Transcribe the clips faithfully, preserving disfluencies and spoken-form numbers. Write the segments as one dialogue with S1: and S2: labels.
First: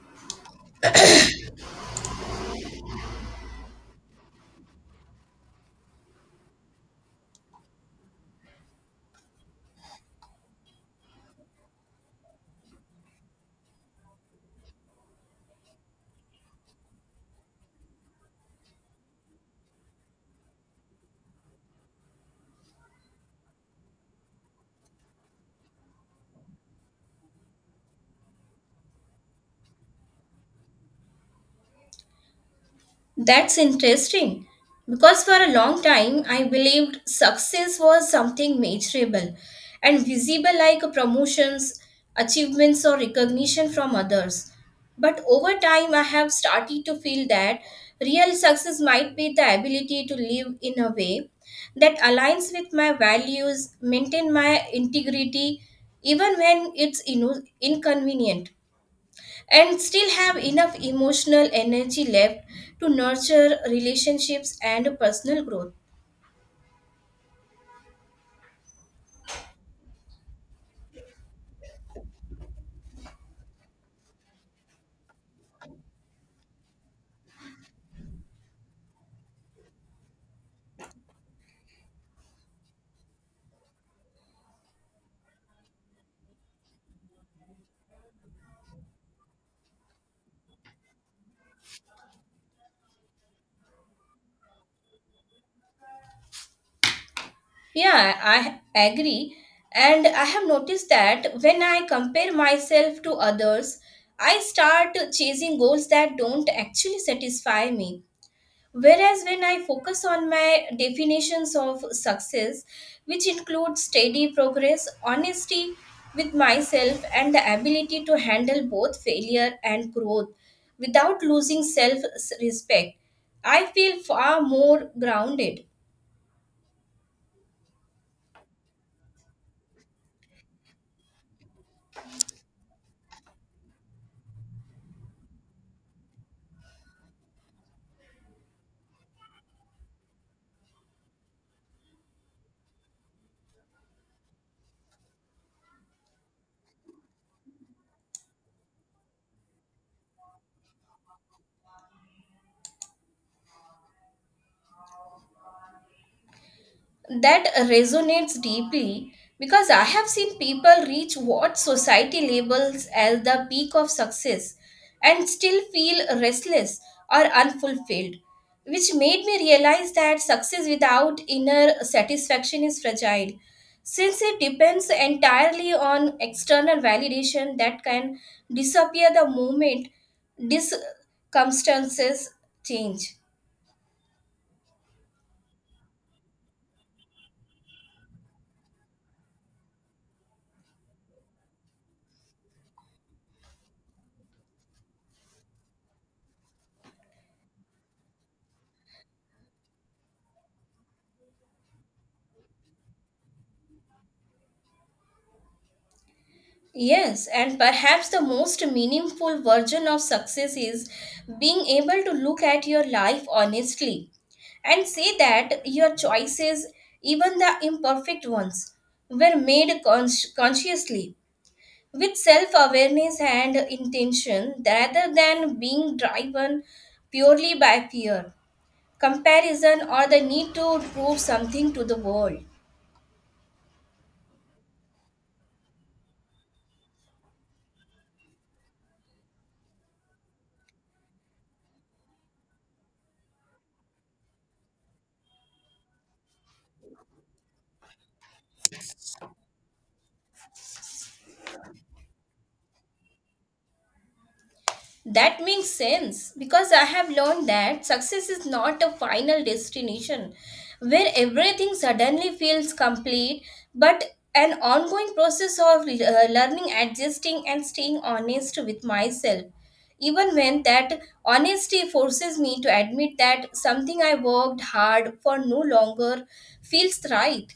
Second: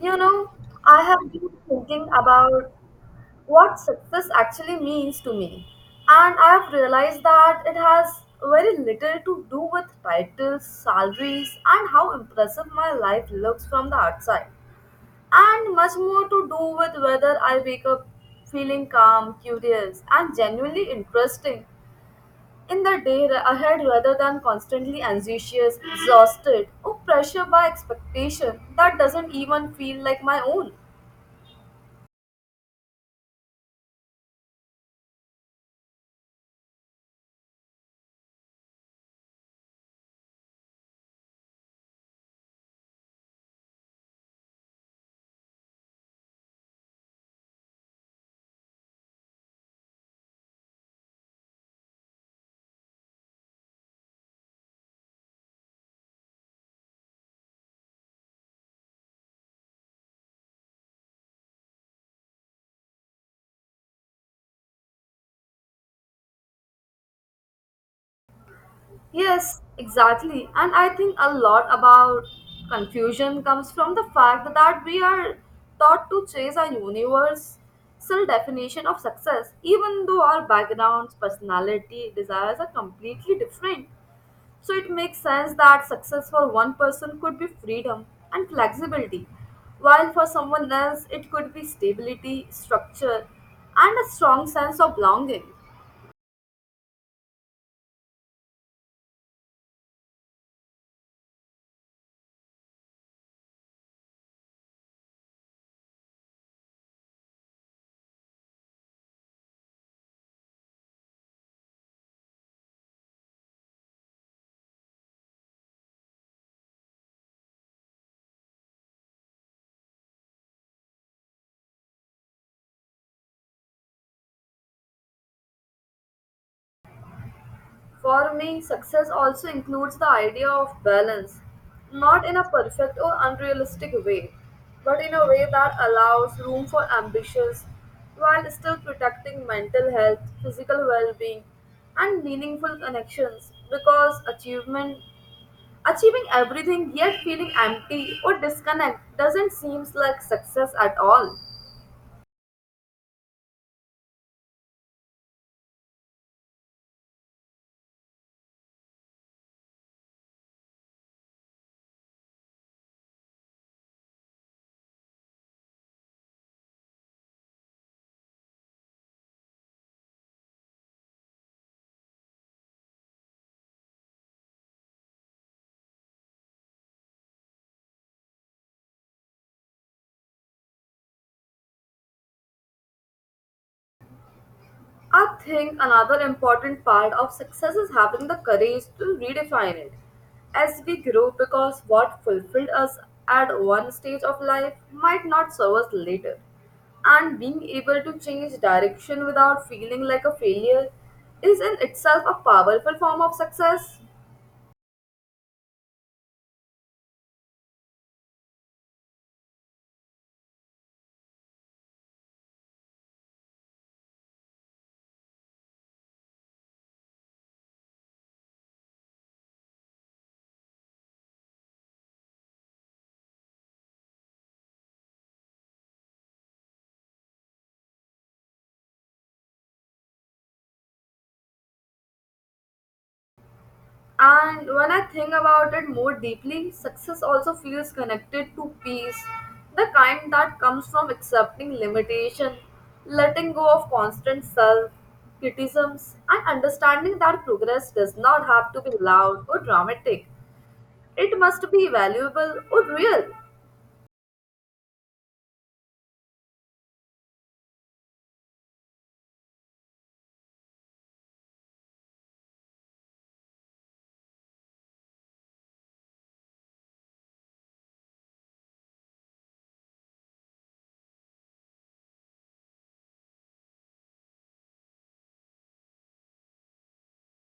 S1: You know, I have been thinking about what success actually means to me, and I have realized that it has very little to do with titles, salaries, and how impressive my life looks from the outside, and much more to do with whether I wake up feeling calm, curious, and genuinely interesting in the day ra- ahead rather than constantly anxious, exhausted, or pressured by expectation that doesn't even feel like my own.
S2: That's interesting because for a long time I believed success was something measurable and visible like promotions, achievements, or recognition from others. But over time, I have started to feel that real success might be the ability to live in a way that aligns with my values, maintain my integrity, even when it's inu- inconvenient and still have enough emotional energy left to nurture relationships and personal growth.
S1: Yes, exactly. And I think a lot about confusion comes from the fact that we are taught to chase a universal definition of success, even though our backgrounds, personality, desires are completely different. So it makes sense that success for one person could be freedom and flexibility, while for someone else it could be stability, structure, and a strong sense of belonging.
S2: Yeah, I agree. And I have noticed that when I compare myself to others, I start chasing goals that don't actually satisfy me. Whereas when I focus on my definitions of success, which include steady progress, honesty with myself, and the ability to handle both failure and growth without losing self respect, I feel far more grounded.
S1: For me, success also includes the idea of balance, not in a perfect or unrealistic way, but in a way that allows room for ambitions while still protecting mental health, physical well being, and meaningful connections. Because achievement Achieving everything yet feeling empty or disconnect doesn't seem like success at all.
S2: That resonates deeply because I have seen people reach what society labels as the peak of success and still feel restless or unfulfilled, which made me realize that success without inner satisfaction is fragile since it depends entirely on external validation that can disappear the moment circumstances change.
S1: I think another important part of success is having the courage to redefine it as we grow because what fulfilled us at one stage of life might not serve us later. And being able to change direction without feeling like a failure is in itself a powerful form of success.
S2: Yes, and perhaps the most meaningful version of success is being able to look at your life honestly and say that your choices, even the imperfect ones, were made cons- consciously with self awareness and intention rather than being driven purely by fear, comparison, or the need to prove something to the world.
S1: And when I think about it more deeply, success also feels connected to peace, the kind that comes from accepting limitation, letting go of constant self criticisms, and understanding that progress does not have to be loud or dramatic. It must be valuable or real.
S2: That makes sense because I have learned that success is not a final destination where everything suddenly feels complete, but an ongoing process of uh, learning, adjusting, and staying honest with myself. Even when that honesty forces me to admit that something I worked hard for no longer feels right.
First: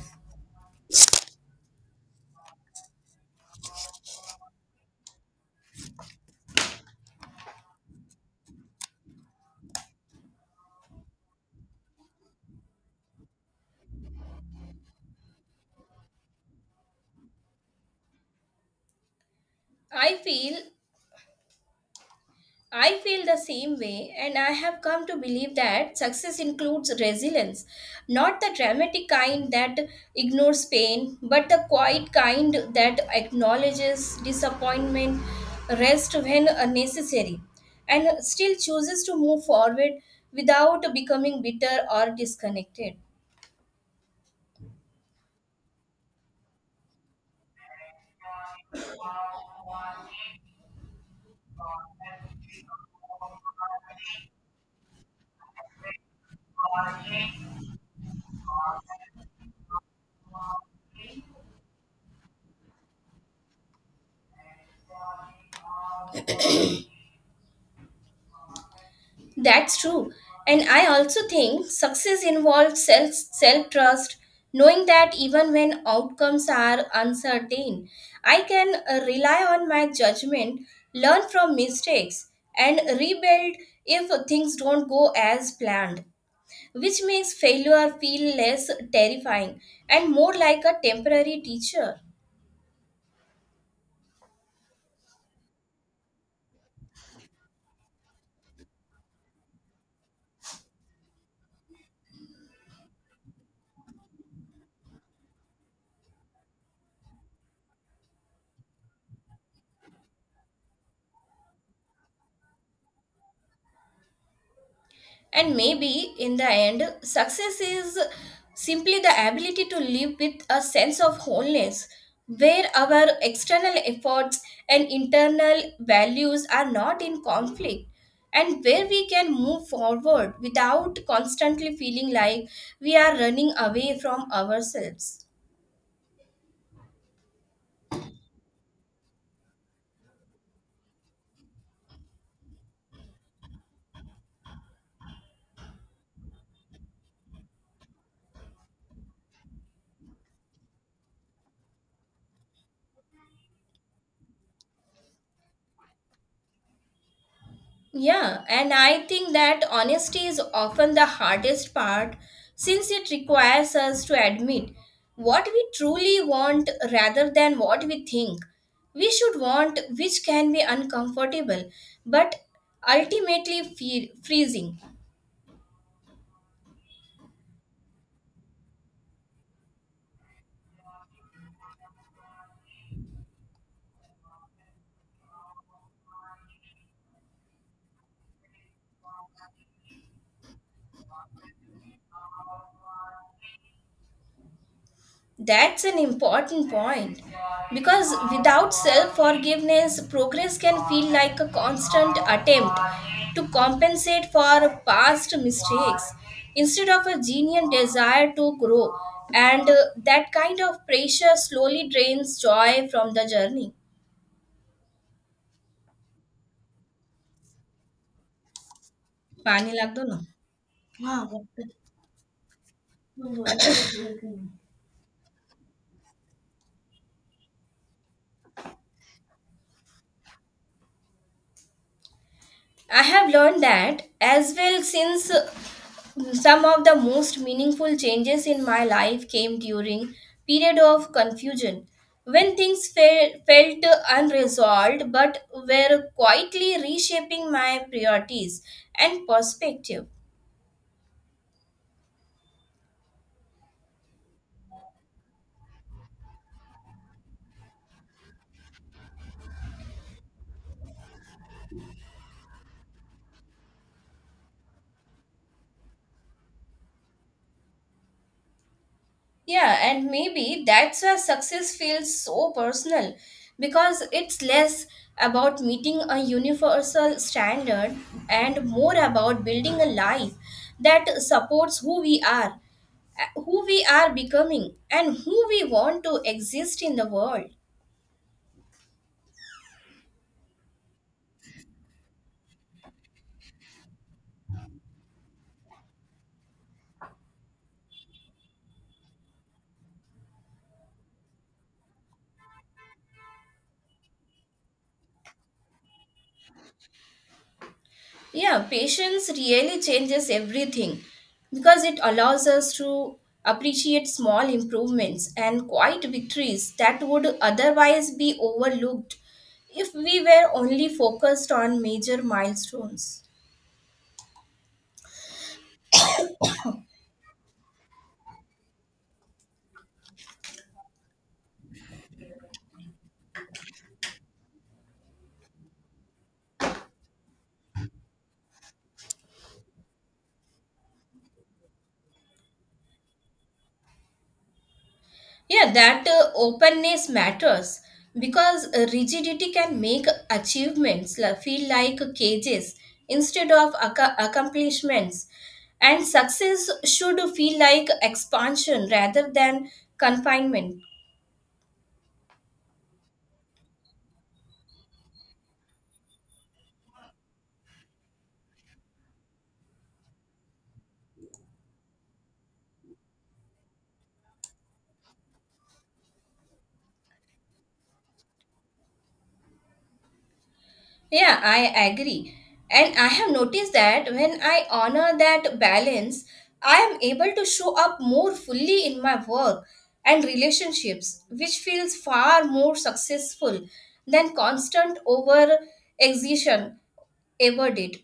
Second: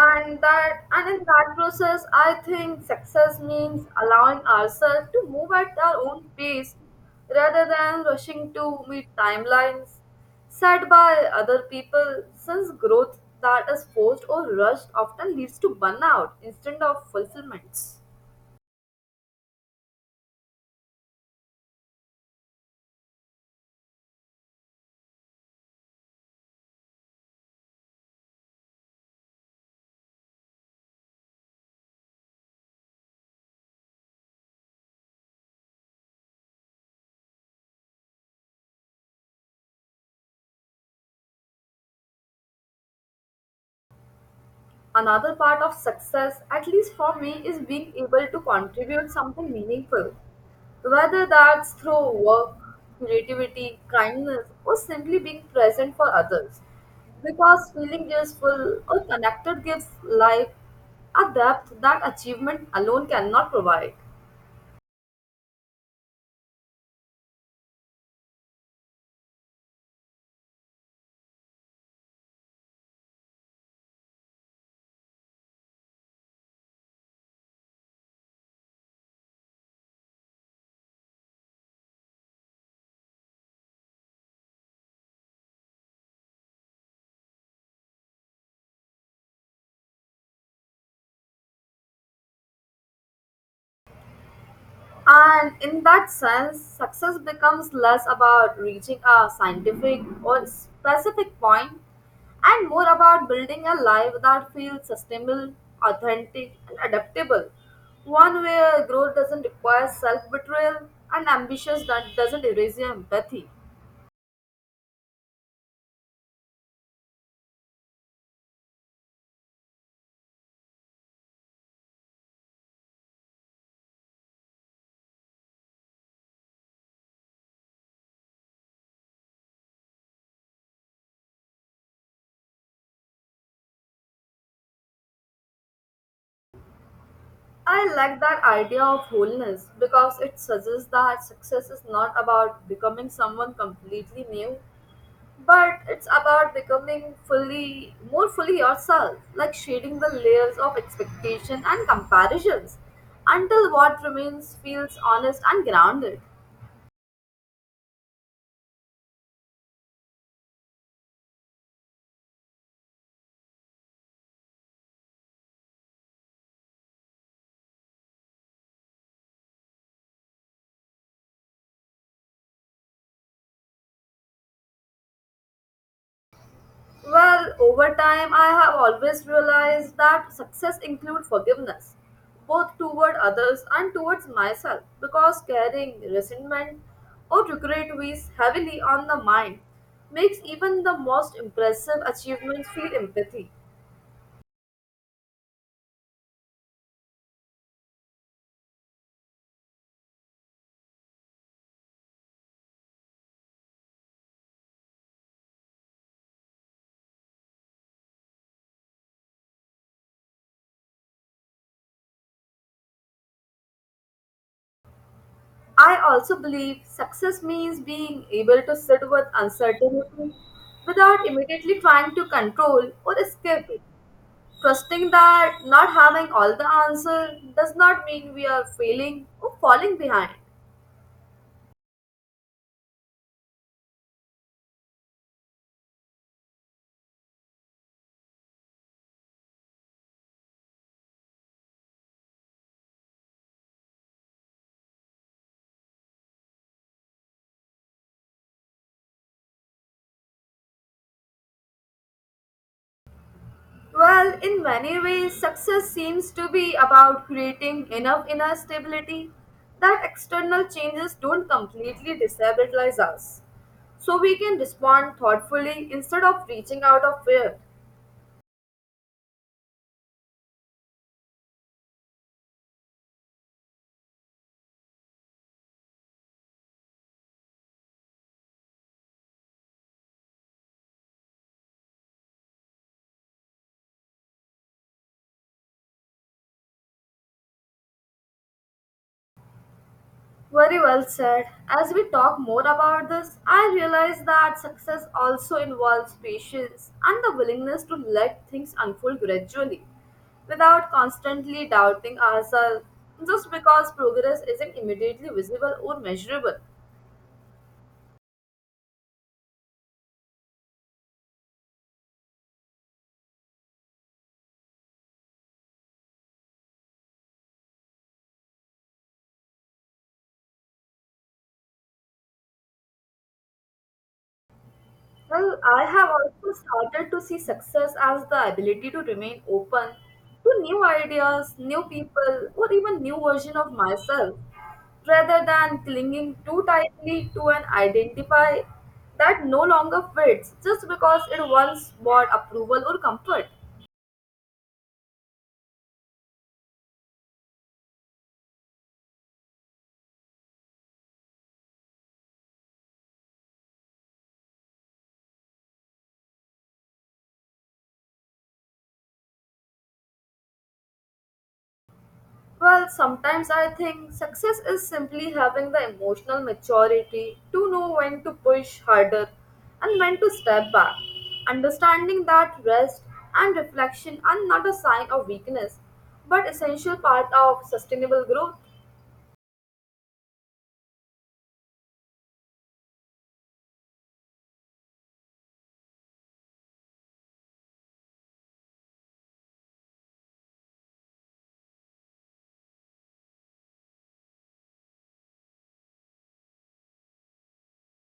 S1: and that and in that process, I think success means allowing ourselves to move at our own pace rather than rushing to meet timelines set by other people, since growth that is forced or rushed often leads to burnout instead of fulfillments.
S2: I feel I feel the same way, and I have come to believe that success includes resilience, not the dramatic kind that ignores pain, but the quiet kind that acknowledges disappointment, rest when necessary, and still chooses to move forward without becoming bitter or disconnected.
S1: Another part of success, at least for me, is being able to contribute something meaningful. Whether that's through work, creativity, kindness, or simply being present for others. Because feeling useful or connected gives life a depth that achievement alone cannot provide.
S2: That's true. And I also think success involves self self trust, knowing that even when outcomes are uncertain, I can uh, rely on my judgment, learn from mistakes, and rebuild if things don't go as planned, which makes failure feel less terrifying and more like a temporary teacher.
S1: And in that sense, success becomes less about reaching a scientific or specific point and more about building a life that feels sustainable, authentic, and adaptable. One where growth doesn't require self betrayal and ambitions that doesn't erase your empathy.
S2: And maybe in the end, success is simply the ability to live with a sense of wholeness, where our external efforts and internal values are not in conflict, and where we can move forward without constantly feeling like we are running away from ourselves.
S1: I like that idea of wholeness because it suggests that success is not about becoming someone completely new, but it's about becoming fully, more fully yourself, like shedding the layers of expectation and comparisons until what remains feels honest and grounded.
S2: Yeah, and I think that honesty is often the hardest part since it requires us to admit what we truly want rather than what we think we should want, which can be uncomfortable but ultimately feel freezing.
S1: Well, over time I have always realized that success includes forgiveness, both toward others and towards myself, because carrying resentment or regret weighs heavily on the mind, makes even the most impressive achievements feel empathy.
S2: That's an important point because without self forgiveness, progress can feel like a constant attempt to compensate for past mistakes instead of a genuine desire to grow, and uh, that kind of pressure slowly drains joy from the journey.
S1: I also believe success means being able to sit with
S2: पानी लाग दो ना.
S1: uncertainty without immediately trying to control or escape it. Trusting that not having all the answer does not mean we are failing or falling behind.
S2: I have learned that as well since some of the most meaningful changes in my life came during period of confusion when things fe- felt unresolved but were quietly reshaping my priorities and perspective.
S1: Well, in many ways, success seems to be about creating enough inner stability that external changes don't completely destabilize us so we can respond thoughtfully instead of reaching out of fear.
S2: Yeah, and maybe that's why success feels so personal because it's less about meeting a universal standard and more about building a life that supports who we are, uh, who we are becoming, and who we want to exist in the world.
S1: Very well said. As we talk more about this, I realize that success also involves patience and the willingness to let things unfold gradually without constantly doubting ourselves just because progress isn't immediately visible or measurable.
S2: Yeah, patience really changes everything because it allows us to appreciate small improvements and quiet victories that would otherwise be overlooked if we were only focused on major milestones.
S1: Well, I have also started to see success as the ability to remain open to new ideas, new people, or even new version of myself, rather than clinging too tightly to an identify that no longer fits just because it once brought approval or comfort.
S2: Yeah, that uh, openness matters because uh, rigidity can make achievements la- feel like cages instead of acco- accomplishments. And success should feel like expansion rather than confinement.
S1: Well, sometimes I think success is simply having the emotional maturity to know when to push harder and when to step back. Understanding that rest and reflection are not a sign of weakness but essential part of sustainable growth.
S2: Yeah, I agree. And I have noticed that when I honor that balance, I am able to show up more fully in my work and relationships, which feels far more successful than constant over exertion ever did.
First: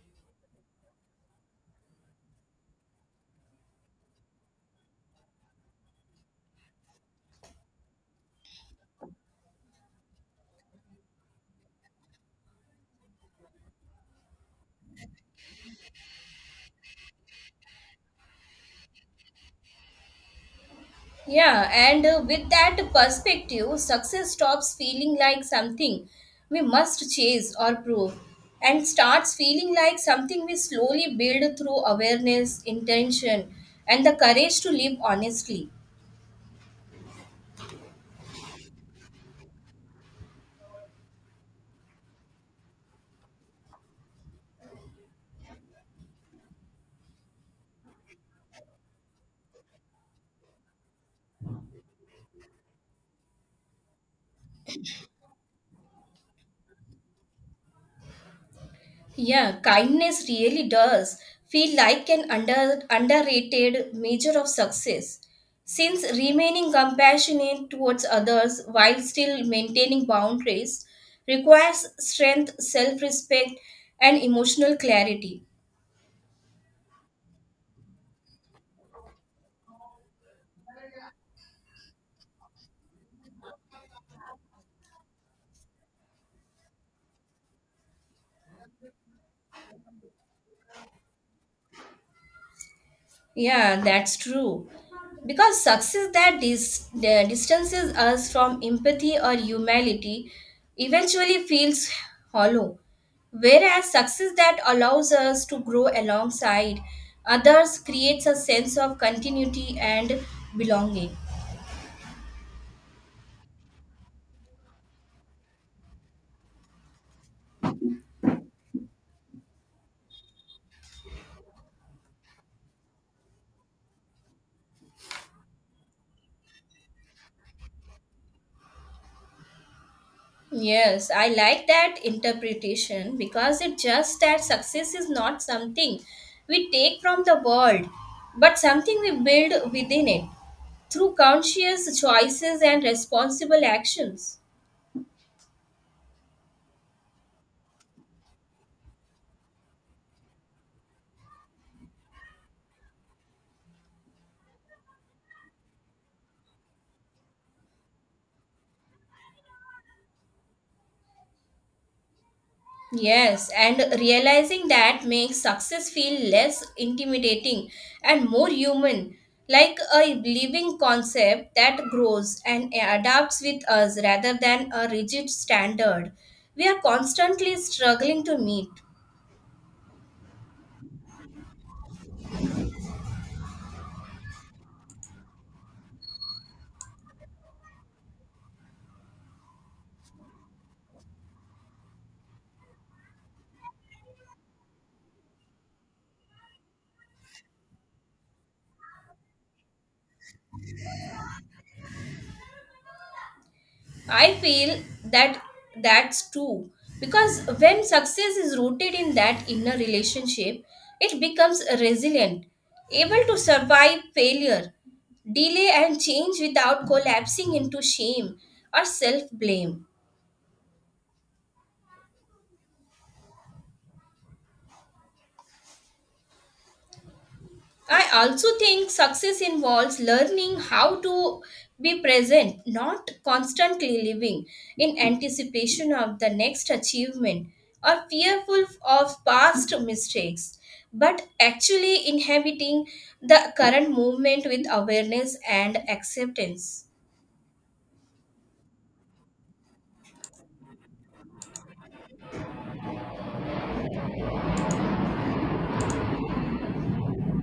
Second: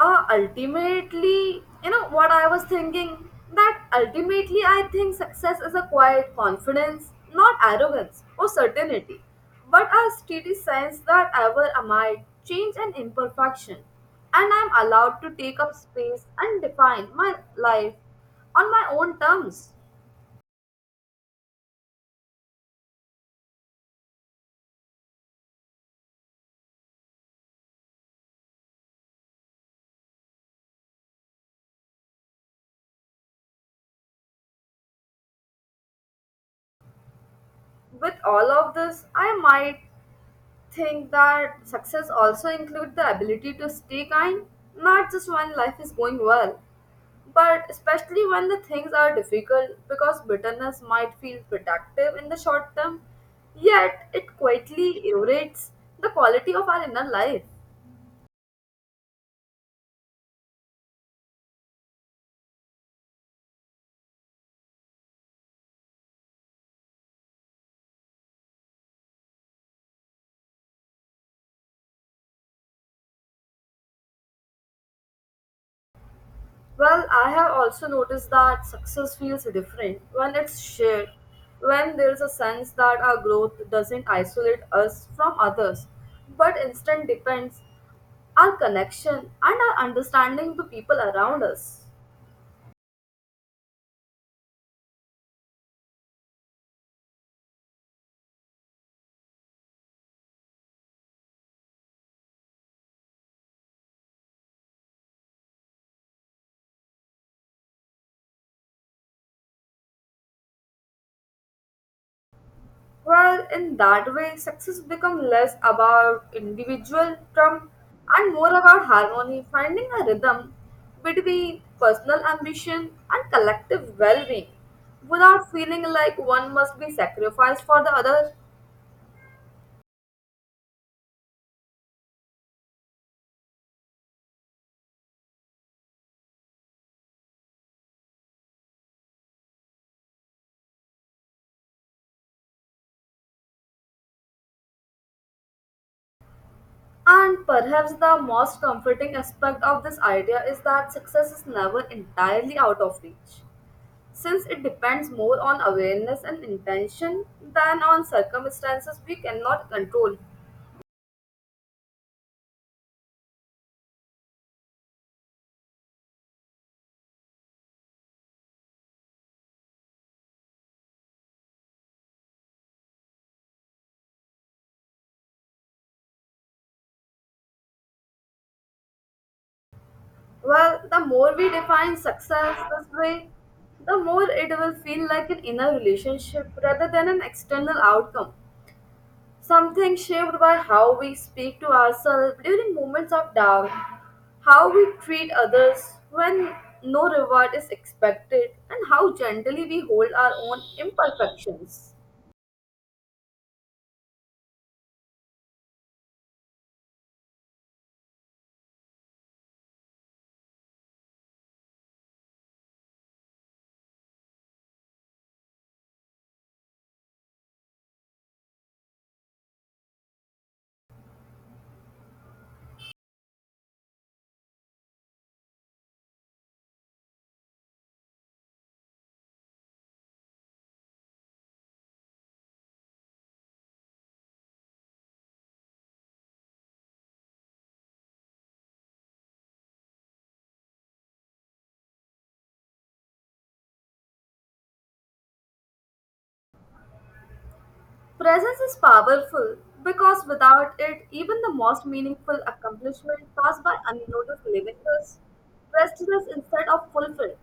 S1: uh, Ultimately, you know what I was thinking? That ultimately, I think success is a quiet confidence, not arrogance or certainty, but a steady sense that ever am I, change and imperfection, and I'm allowed to take up space and define my life on my own terms.
S2: Yeah, and uh, with that perspective, success stops feeling like something we must chase or prove and starts feeling like something we slowly build through awareness, intention, and the courage to live honestly.
S1: With all of this, I might think that success also includes the ability to stay kind, not just when life is going well, but especially when the things are difficult because bitterness might feel protective in the short term, yet it quietly erodes the quality of our inner life.
S2: Yeah, kindness really does feel like an under, underrated measure of success. Since remaining compassionate towards others while still maintaining boundaries requires strength, self respect, and emotional clarity.
S1: Well, I have also noticed that success feels different when it's shared, when there's a sense that our growth doesn't isolate us from others, but instead depends our connection and our understanding to people around us.
S2: Yeah, that's true. Because success that dis- the distances us from empathy or humanity eventually feels hollow. Whereas success that allows us to grow alongside others creates a sense of continuity and belonging.
S1: Well, in that way, success becomes less about individual trump and more about harmony, finding a rhythm between personal ambition and collective well being without feeling like one must be sacrificed for the other.
S2: Yes, I like that interpretation because it just that success is not something we take from the world, but something we build within it, through conscious choices and responsible actions.
S1: And perhaps the most comforting aspect of this idea is that success is never entirely out of reach, since it depends more on awareness and intention than on circumstances we cannot control.
S2: Yes, and realizing that makes success feel less intimidating and more human, like a living concept that grows and adapts with us rather than a rigid standard we are constantly struggling to meet.
S1: Well, the more we define success this way, the more it will feel like an inner relationship rather than an external outcome. Something shaped by how we speak to ourselves during moments of doubt, how we treat others when no reward is expected, and how gently we hold our own imperfections.
S2: I feel that that's true because when success is rooted in that inner relationship, it becomes resilient, able to survive failure, delay, and change without collapsing into shame or self blame. I also think success involves learning how to be present, not constantly living in anticipation of the next achievement or fearful of past mistakes, but actually inhabiting the current moment with awareness and acceptance.
S1: Presence is powerful because without it, even the most meaningful accomplishment pass by unnoticed, leaving us restless instead of fulfilled.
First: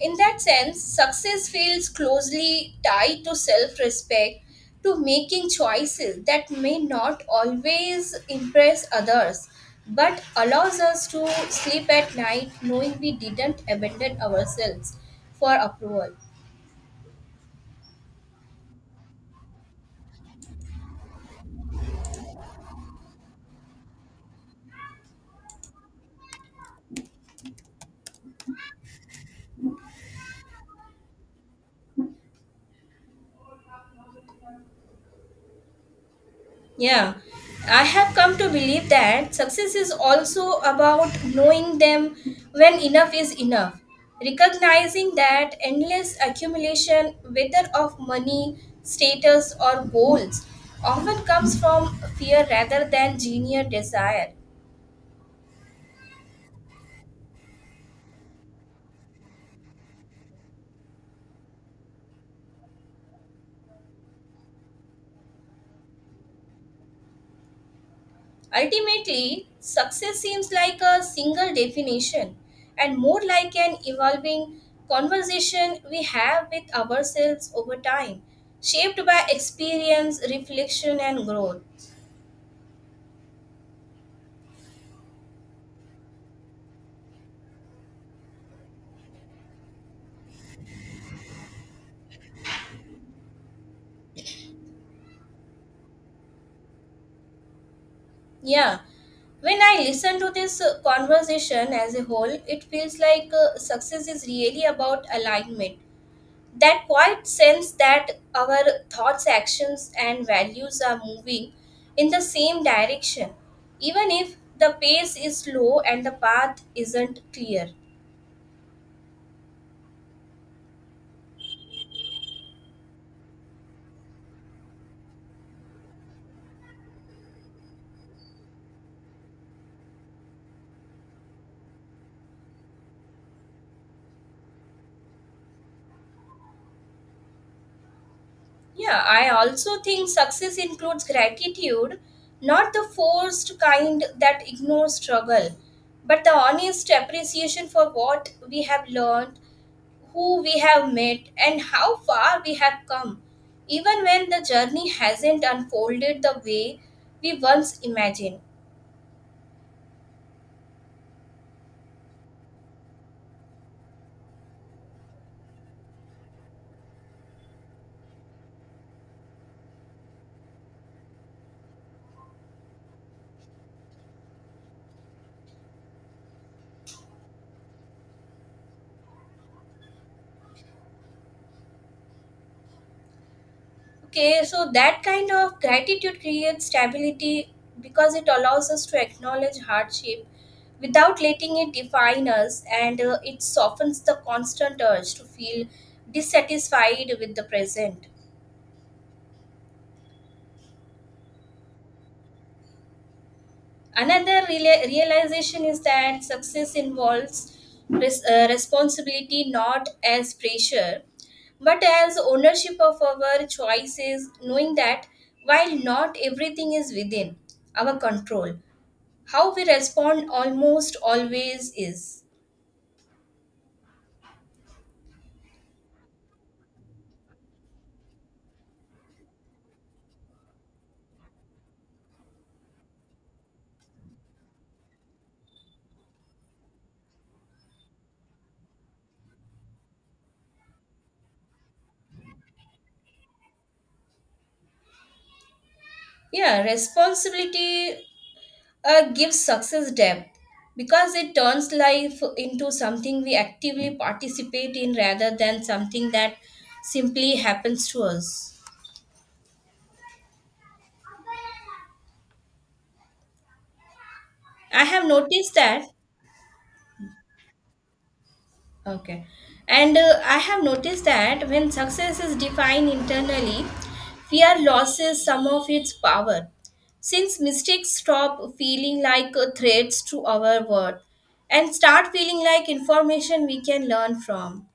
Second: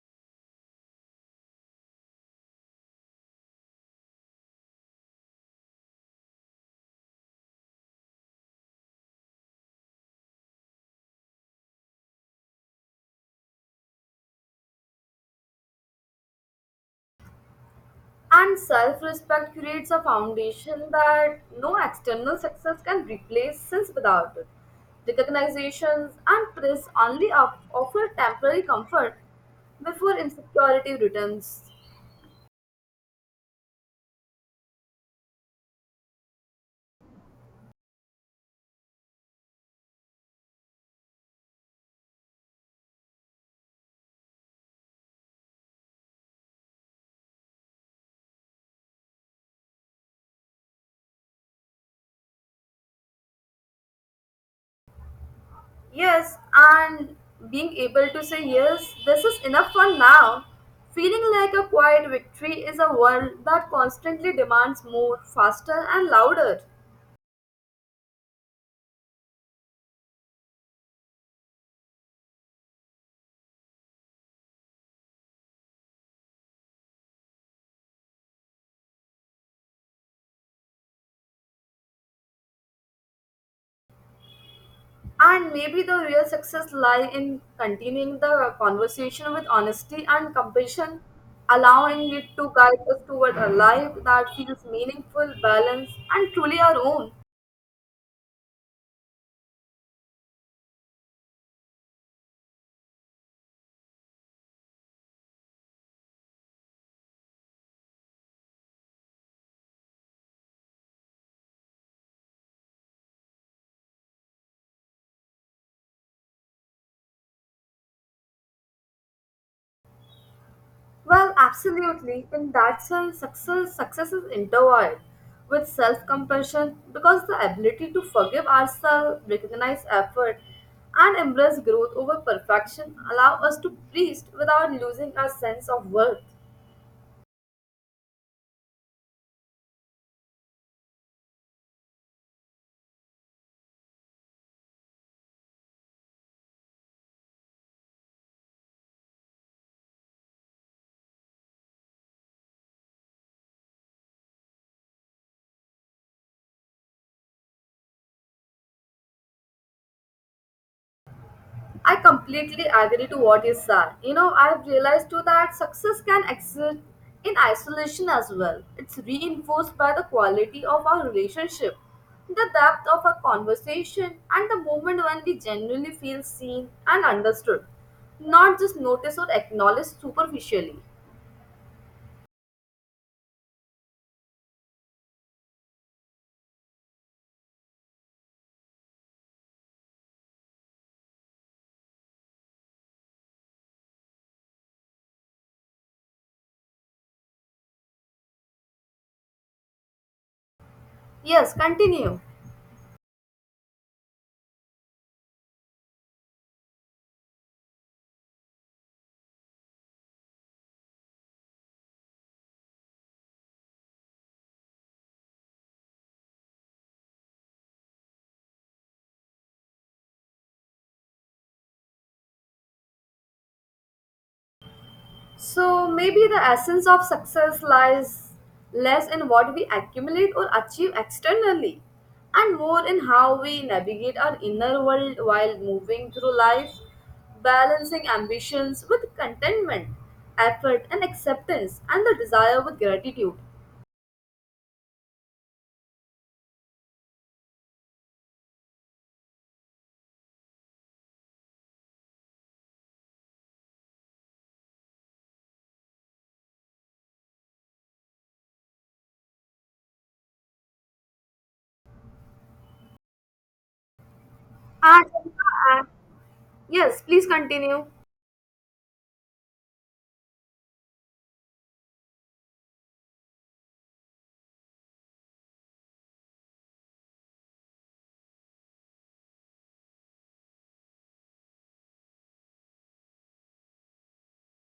S2: In that sense, success feels closely tied to self respect, to making choices that may not always impress others, but allows us to sleep at night knowing we didn't abandon ourselves for approval.
S1: And self respect creates a foundation that no external success can replace, since without it, recognitions and praise only of- offer temporary comfort before insecurity returns.
S2: Yeah, I have come to believe that success is also about knowing them when enough is enough. Recognizing that endless accumulation, whether of money, status, or goals, often comes from fear rather than genuine desire.
S1: Yes, and being able to say yes, this is enough for now. Feeling like a quiet victory is a world that constantly demands more, faster, and louder.
S2: Ultimately, success seems like a single definition and more like an evolving conversation we have with ourselves over time, shaped by experience, reflection, and growth.
S1: And maybe the real success lies in continuing the conversation with honesty and compassion, allowing it to guide us toward a life that feels meaningful, balanced, and truly our own.
S2: Yeah, when I listen to this uh, conversation as a whole, it feels like uh, success is really about alignment, that quiet sense that our thoughts, actions, and values are moving in the same direction, even if the pace is slow and the path isn't clear.
S1: Well, absolutely. In that sense, success, success is intertwined with self-compassion because the ability to forgive ourselves, recognize effort, and embrace growth over perfection allow us to breathe without losing our sense of worth.
S2: Yeah, I also think success includes gratitude, not the forced kind that ignores struggle, but the honest appreciation for what we have learned, who we have met, and how far we have come, even when the journey hasn't unfolded the way we once imagined.
S1: I completely agree to what you said. You know, I've realized too that success can exist in isolation as well. It's reinforced by the quality of our relationship, the depth of our conversation, and the moment when we genuinely feel seen and understood, not just noticed or acknowledged superficially.
S2: Okay, so that kind of gratitude creates stability because it allows us to acknowledge hardship without letting it define us, and uh, it softens the constant urge to feel dissatisfied with the present.
S1: Yes, continue.
S2: Another reala- realization is that success involves res- uh, responsibility, not as pressure but as ownership of our choices, knowing that while not everything is within our control, how we respond almost always is.
S1: So maybe the essence of success lies less in what we accumulate or achieve externally and more in how we navigate our inner world while moving through life, balancing ambitions with contentment, effort and acceptance and the desire with gratitude.
S2: Yeah, responsibility uh, gives success depth because it turns life into something we actively participate in rather than something that simply happens to us. I have
S1: And,
S2: noticed that.
S1: and Yes, please continue.
S2: Okay. And uh, I have noticed that when success is defined internally, fear loses some of its power. Since mistakes stop feeling like uh, threats to our worth and start feeling like information we can learn from.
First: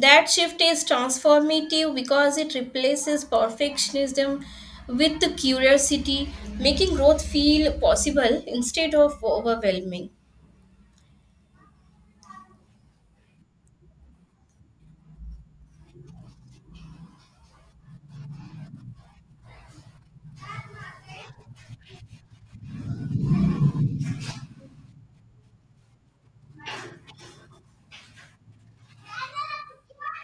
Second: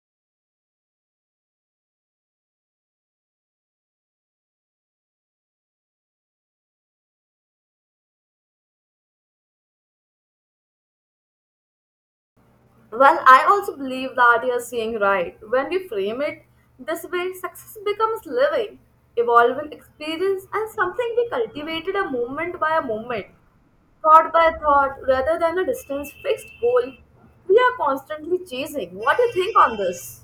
S2: That shift is transformative because it replaces perfectionism with curiosity, making growth feel possible instead of overwhelming.
S1: Well, I also believe that you're seeing right. When we frame it this way, success becomes living, evolving experience, and something we cultivated a moment by a moment, thought by thought, rather than a distance fixed goal we are constantly chasing. What do you think on this?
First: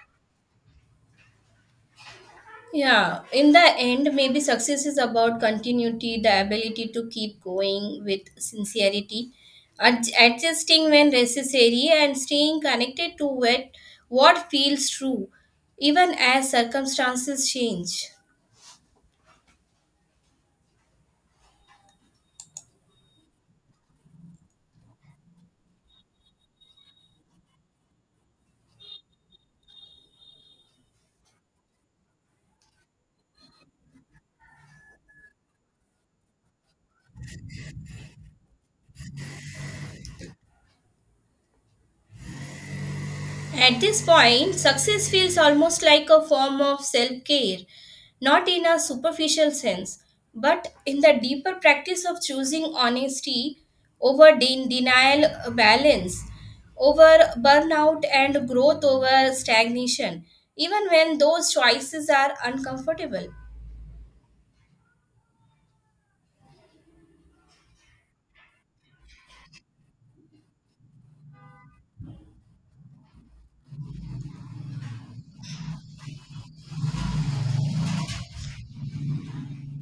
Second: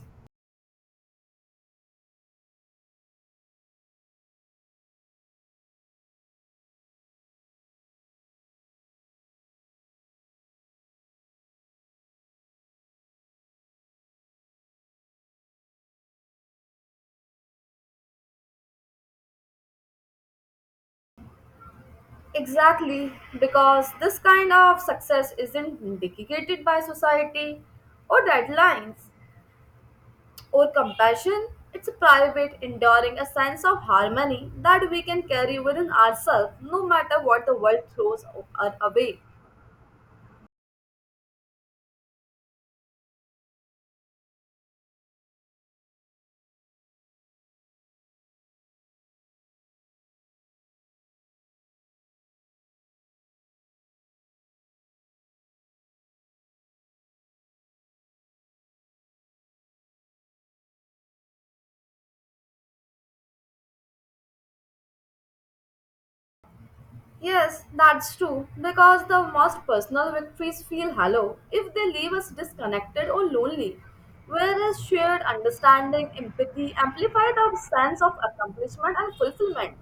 S2: Yeah, in the end, maybe success is about continuity, the ability to keep going with sincerity, ad- adjusting when necessary, and staying connected to what, what feels true, even as circumstances change.
S1: Exactly, because this kind of success isn't dictated by society or deadlines. Or compassion? It's a private, enduring, a sense of harmony that we can carry within ourselves no matter what the world throws our away.
S2: At this point, success feels almost like a form of self care, not in a superficial sense, but in the deeper practice of choosing honesty over de- denial, balance over burnout, and growth over stagnation, even when those choices are uncomfortable.
S1: Yes, that's true, because the most personal victories feel hollow if they leave us disconnected or lonely, whereas shared understanding, empathy amplify our sense of accomplishment and fulfillment.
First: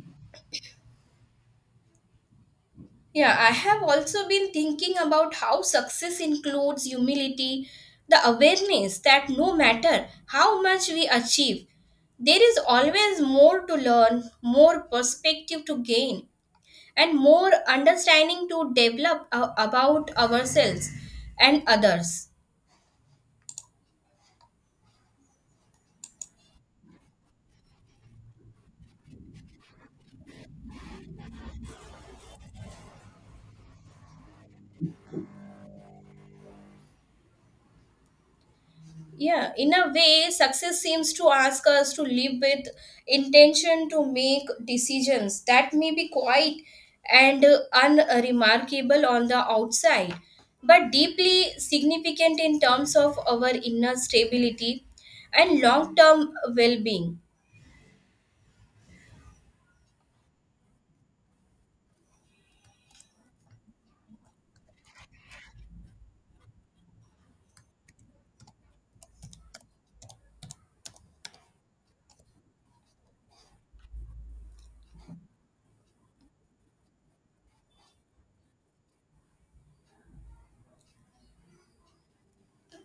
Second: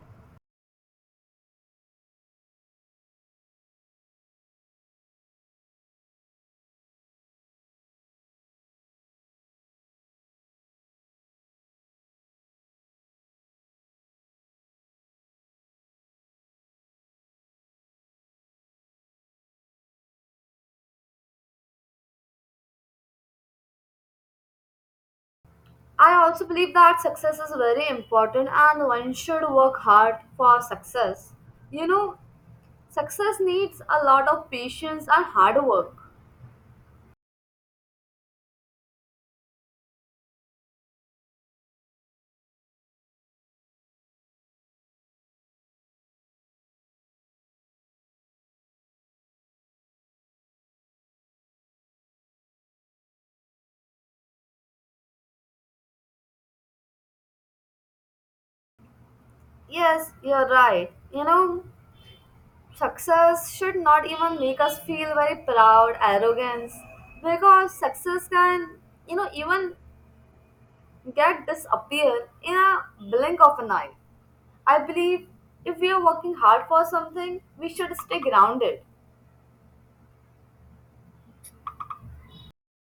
S2: Yeah, I have also been thinking about how success includes humility, the awareness that no matter how much we achieve, there is always more to learn, more perspective to gain, and more understanding to develop uh, about ourselves and others.
S1: I also believe that success is very important and one should work hard for success. You know, success needs a lot of patience and hard work.
S2: Yeah, in a way, success seems to ask us to live with intention, to make decisions that may be quiet and uh, unremarkable on the outside, but deeply significant in terms of our inner stability and long term well being.
S1: Yes, you're right. You know, success should not even make us feel very proud, arrogance, because success can, you know, even get disappear in a blink of an eye. I believe if we are working hard for something, we should stay grounded.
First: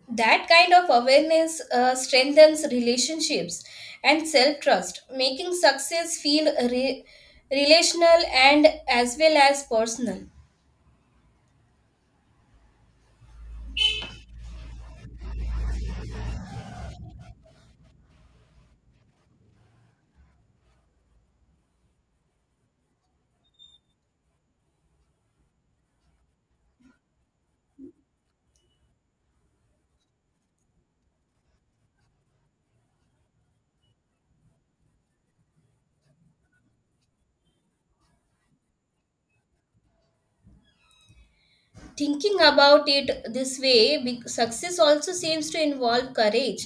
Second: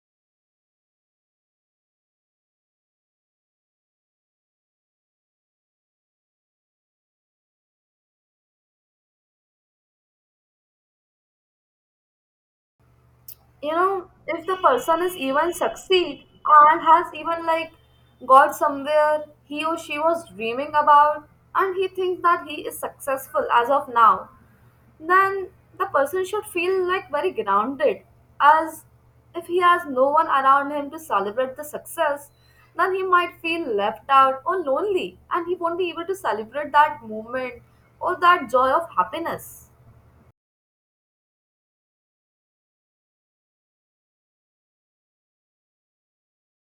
S2: That kind of awareness uh, strengthens relationships and self trust, making success feel re- relational and as well as personal.
S1: You know, if the person is even succeed and has even like got somewhere he or she was dreaming about, and he thinks that he is successful as of now, then the person should feel like very grounded, as if he has no one around him to celebrate the success, then he might feel left out or lonely and he won't be able to celebrate that moment or that joy of happiness.
S2: Thinking about it this way, be- success also seems to involve courage,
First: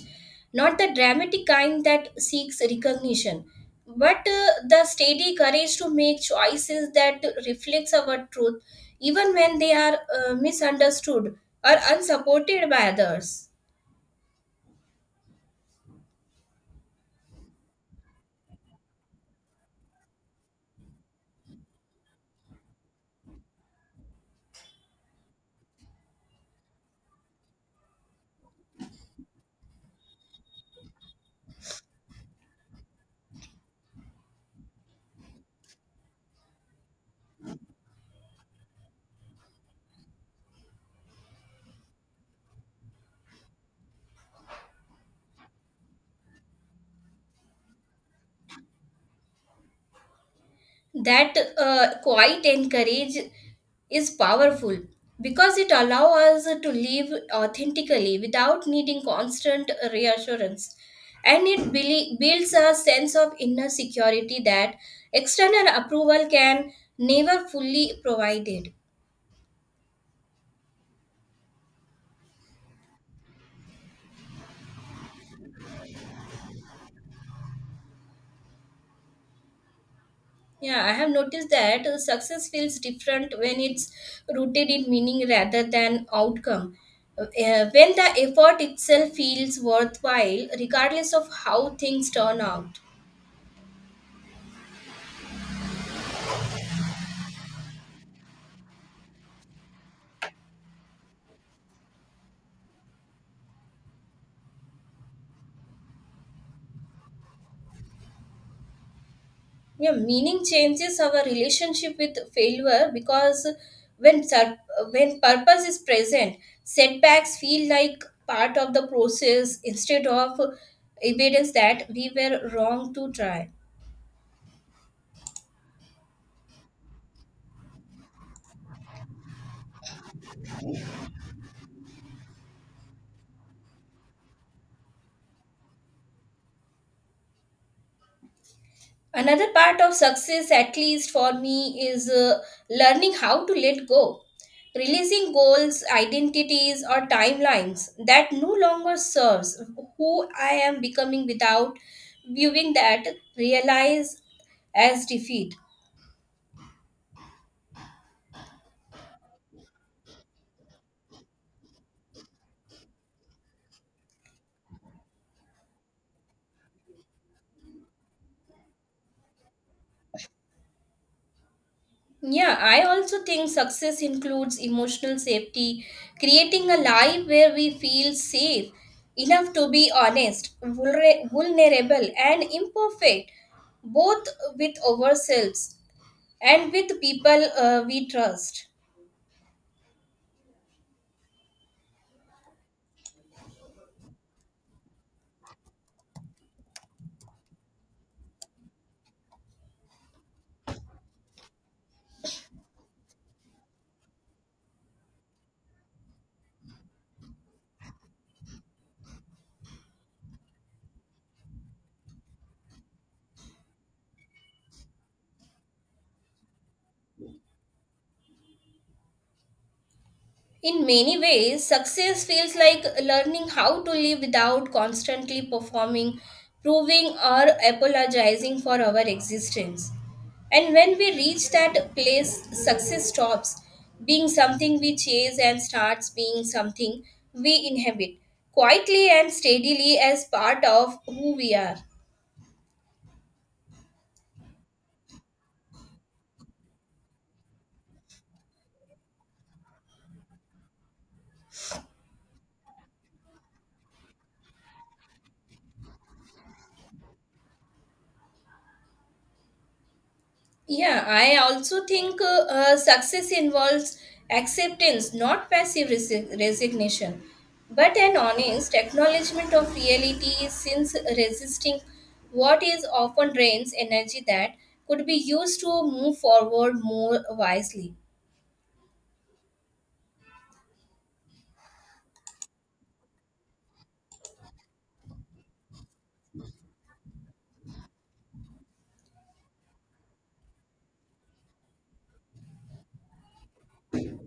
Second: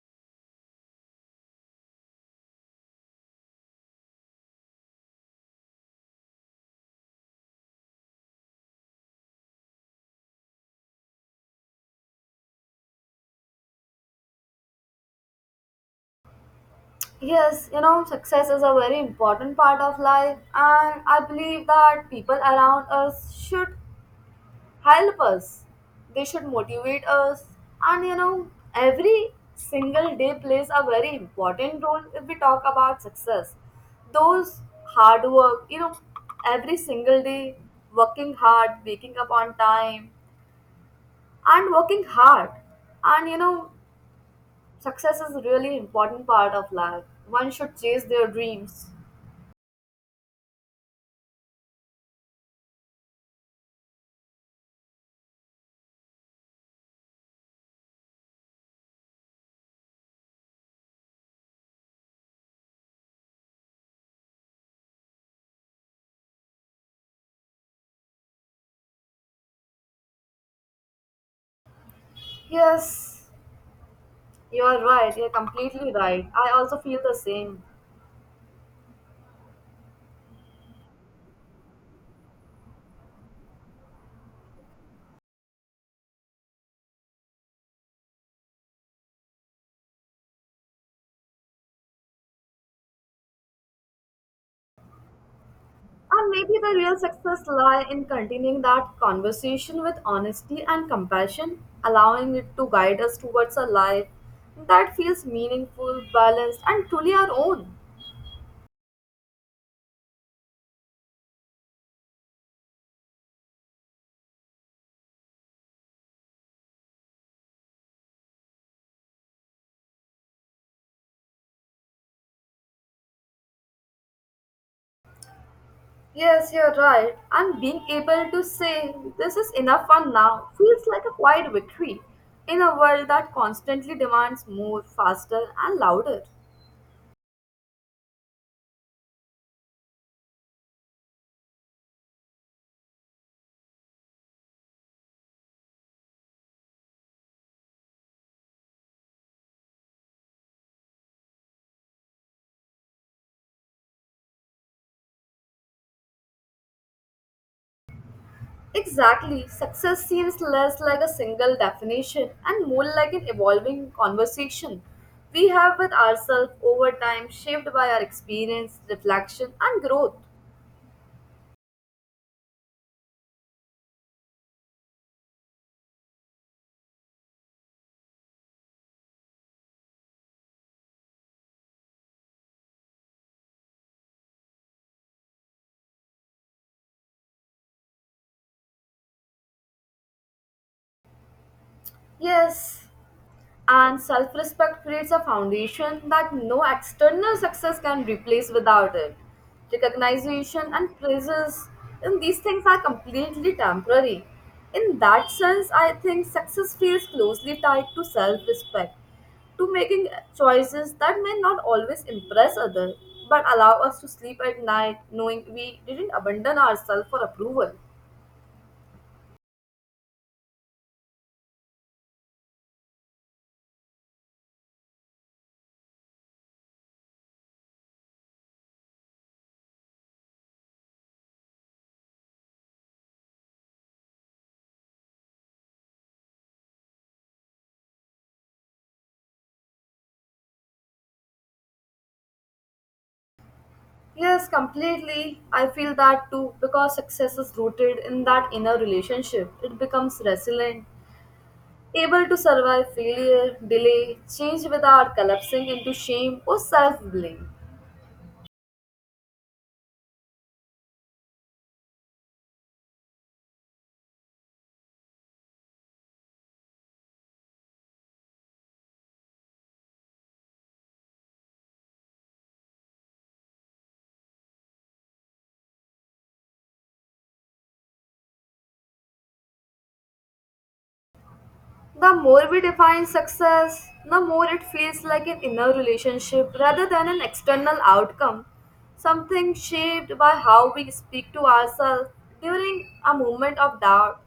S2: not the dramatic kind that seeks recognition, but uh, the steady courage to make choices that reflects our truth, even when they are uh, misunderstood or unsupported by others.
S1: Yes, you know, success is a very important part of life, and I believe that people around us should help us. They should motivate us, and you know, every single day plays a very important role if we talk about success. Those hard work, you know, every single day, working hard, waking up on time, and working hard. And you know, success is really important part of life. One should chase their dreams.
S2: That uh, quiet encourage is powerful because it allows us to live authentically without needing constant reassurance, and it beli- builds a sense of inner security that external approval can never fully provide it.
S1: Yes, you're right. You're completely right. I also feel the same.
S2: Yeah, I have noticed that uh, success feels different when it's rooted in meaning rather than outcome. Uh, uh, when the effort itself feels worthwhile, regardless of how things turn out.
S1: And maybe the real success lie in continuing that conversation with honesty and compassion, allowing it to guide us towards a life that feels meaningful, balanced, and truly our own.
S2: Yeah, meaning changes our relationship with failure because when sur- uh, when purpose is present, setbacks feel like part of the process instead of evidence that we were wrong to try.
S1: Yes, you're right. And being able to say, this is enough for now, feels like a quiet victory in a world that constantly demands more, faster, and louder.
S2: Another part of success, at least for me, is uh, learning how to let go. Releasing goals, identities, or timelines that no longer serves who I am becoming without viewing that realize as defeat.
S1: Exactly. Success seems less like a single definition and more like an evolving conversation we have with ourselves over time, shaped by our experience, reflection, and growth.
S2: Yeah, I also think success includes emotional safety, creating a life where we feel safe enough to be honest, vulner- vulnerable, and imperfect, both with ourselves and with people uh, we trust.
S1: Yes, and self respect creates a foundation that no external success can replace without it. Recognition and praises in these things are completely temporary. In that sense, I think success feels closely tied to self respect, to making choices that may not always impress others but allow us to sleep at night knowing we didn't abandon ourselves for approval.
S2: In many ways, success feels like learning how to live without constantly performing, proving, or apologizing for our existence. And when we reach that place, success stops being something we chase and starts being something we inhabit quietly and steadily as part of who we are.
S1: Yes, completely. I feel that too because success is rooted in that inner relationship. It becomes resilient, able to survive failure, delay, change without collapsing into shame or self blame.
S2: Yeah, I also think uh, uh, success involves acceptance, not passive resi- resignation, but an honest acknowledgement of reality since resisting what is often drains energy that could be used to move forward more wisely.
S1: The more we define success, the more it feels like an inner relationship rather than an external outcome, something shaped by how we speak to ourselves during a moment of doubt,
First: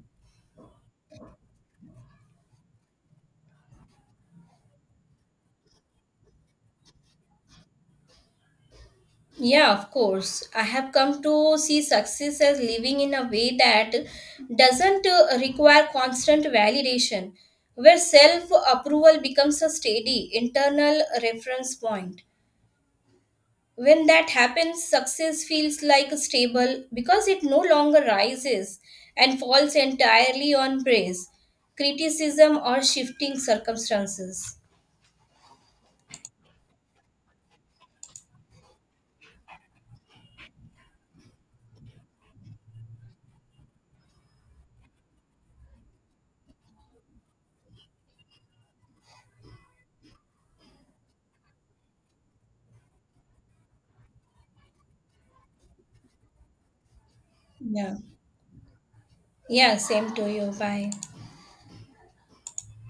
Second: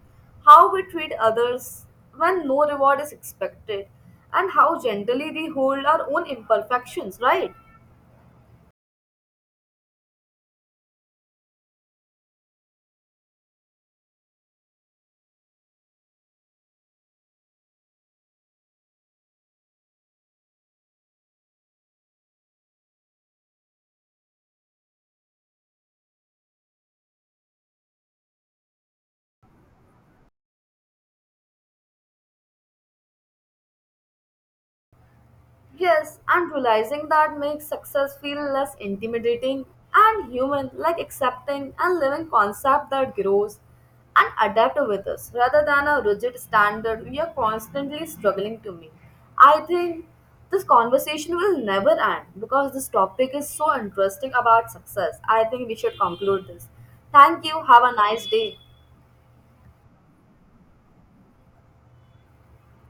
S1: how we treat others when no reward is expected, and how gently we hold our own imperfections, right?
S2: Yeah, of course. I have come to see success as living in a way that doesn't uh, require constant validation, where self approval becomes a steady internal reference point. When that happens, success feels like stable because it no longer rises and falls entirely on praise, criticism, or shifting circumstances.
S1: Yes, and realizing that makes success feel less intimidating and human, like accepting and living concept that grows and adapt with us rather than a rigid standard we are constantly struggling to meet. I think this conversation will never end because this topic is so interesting about success. I think we should conclude this. Thank you. Have a
S2: Yeah.
S1: nice day.
S2: Yeah, same to you. Bye.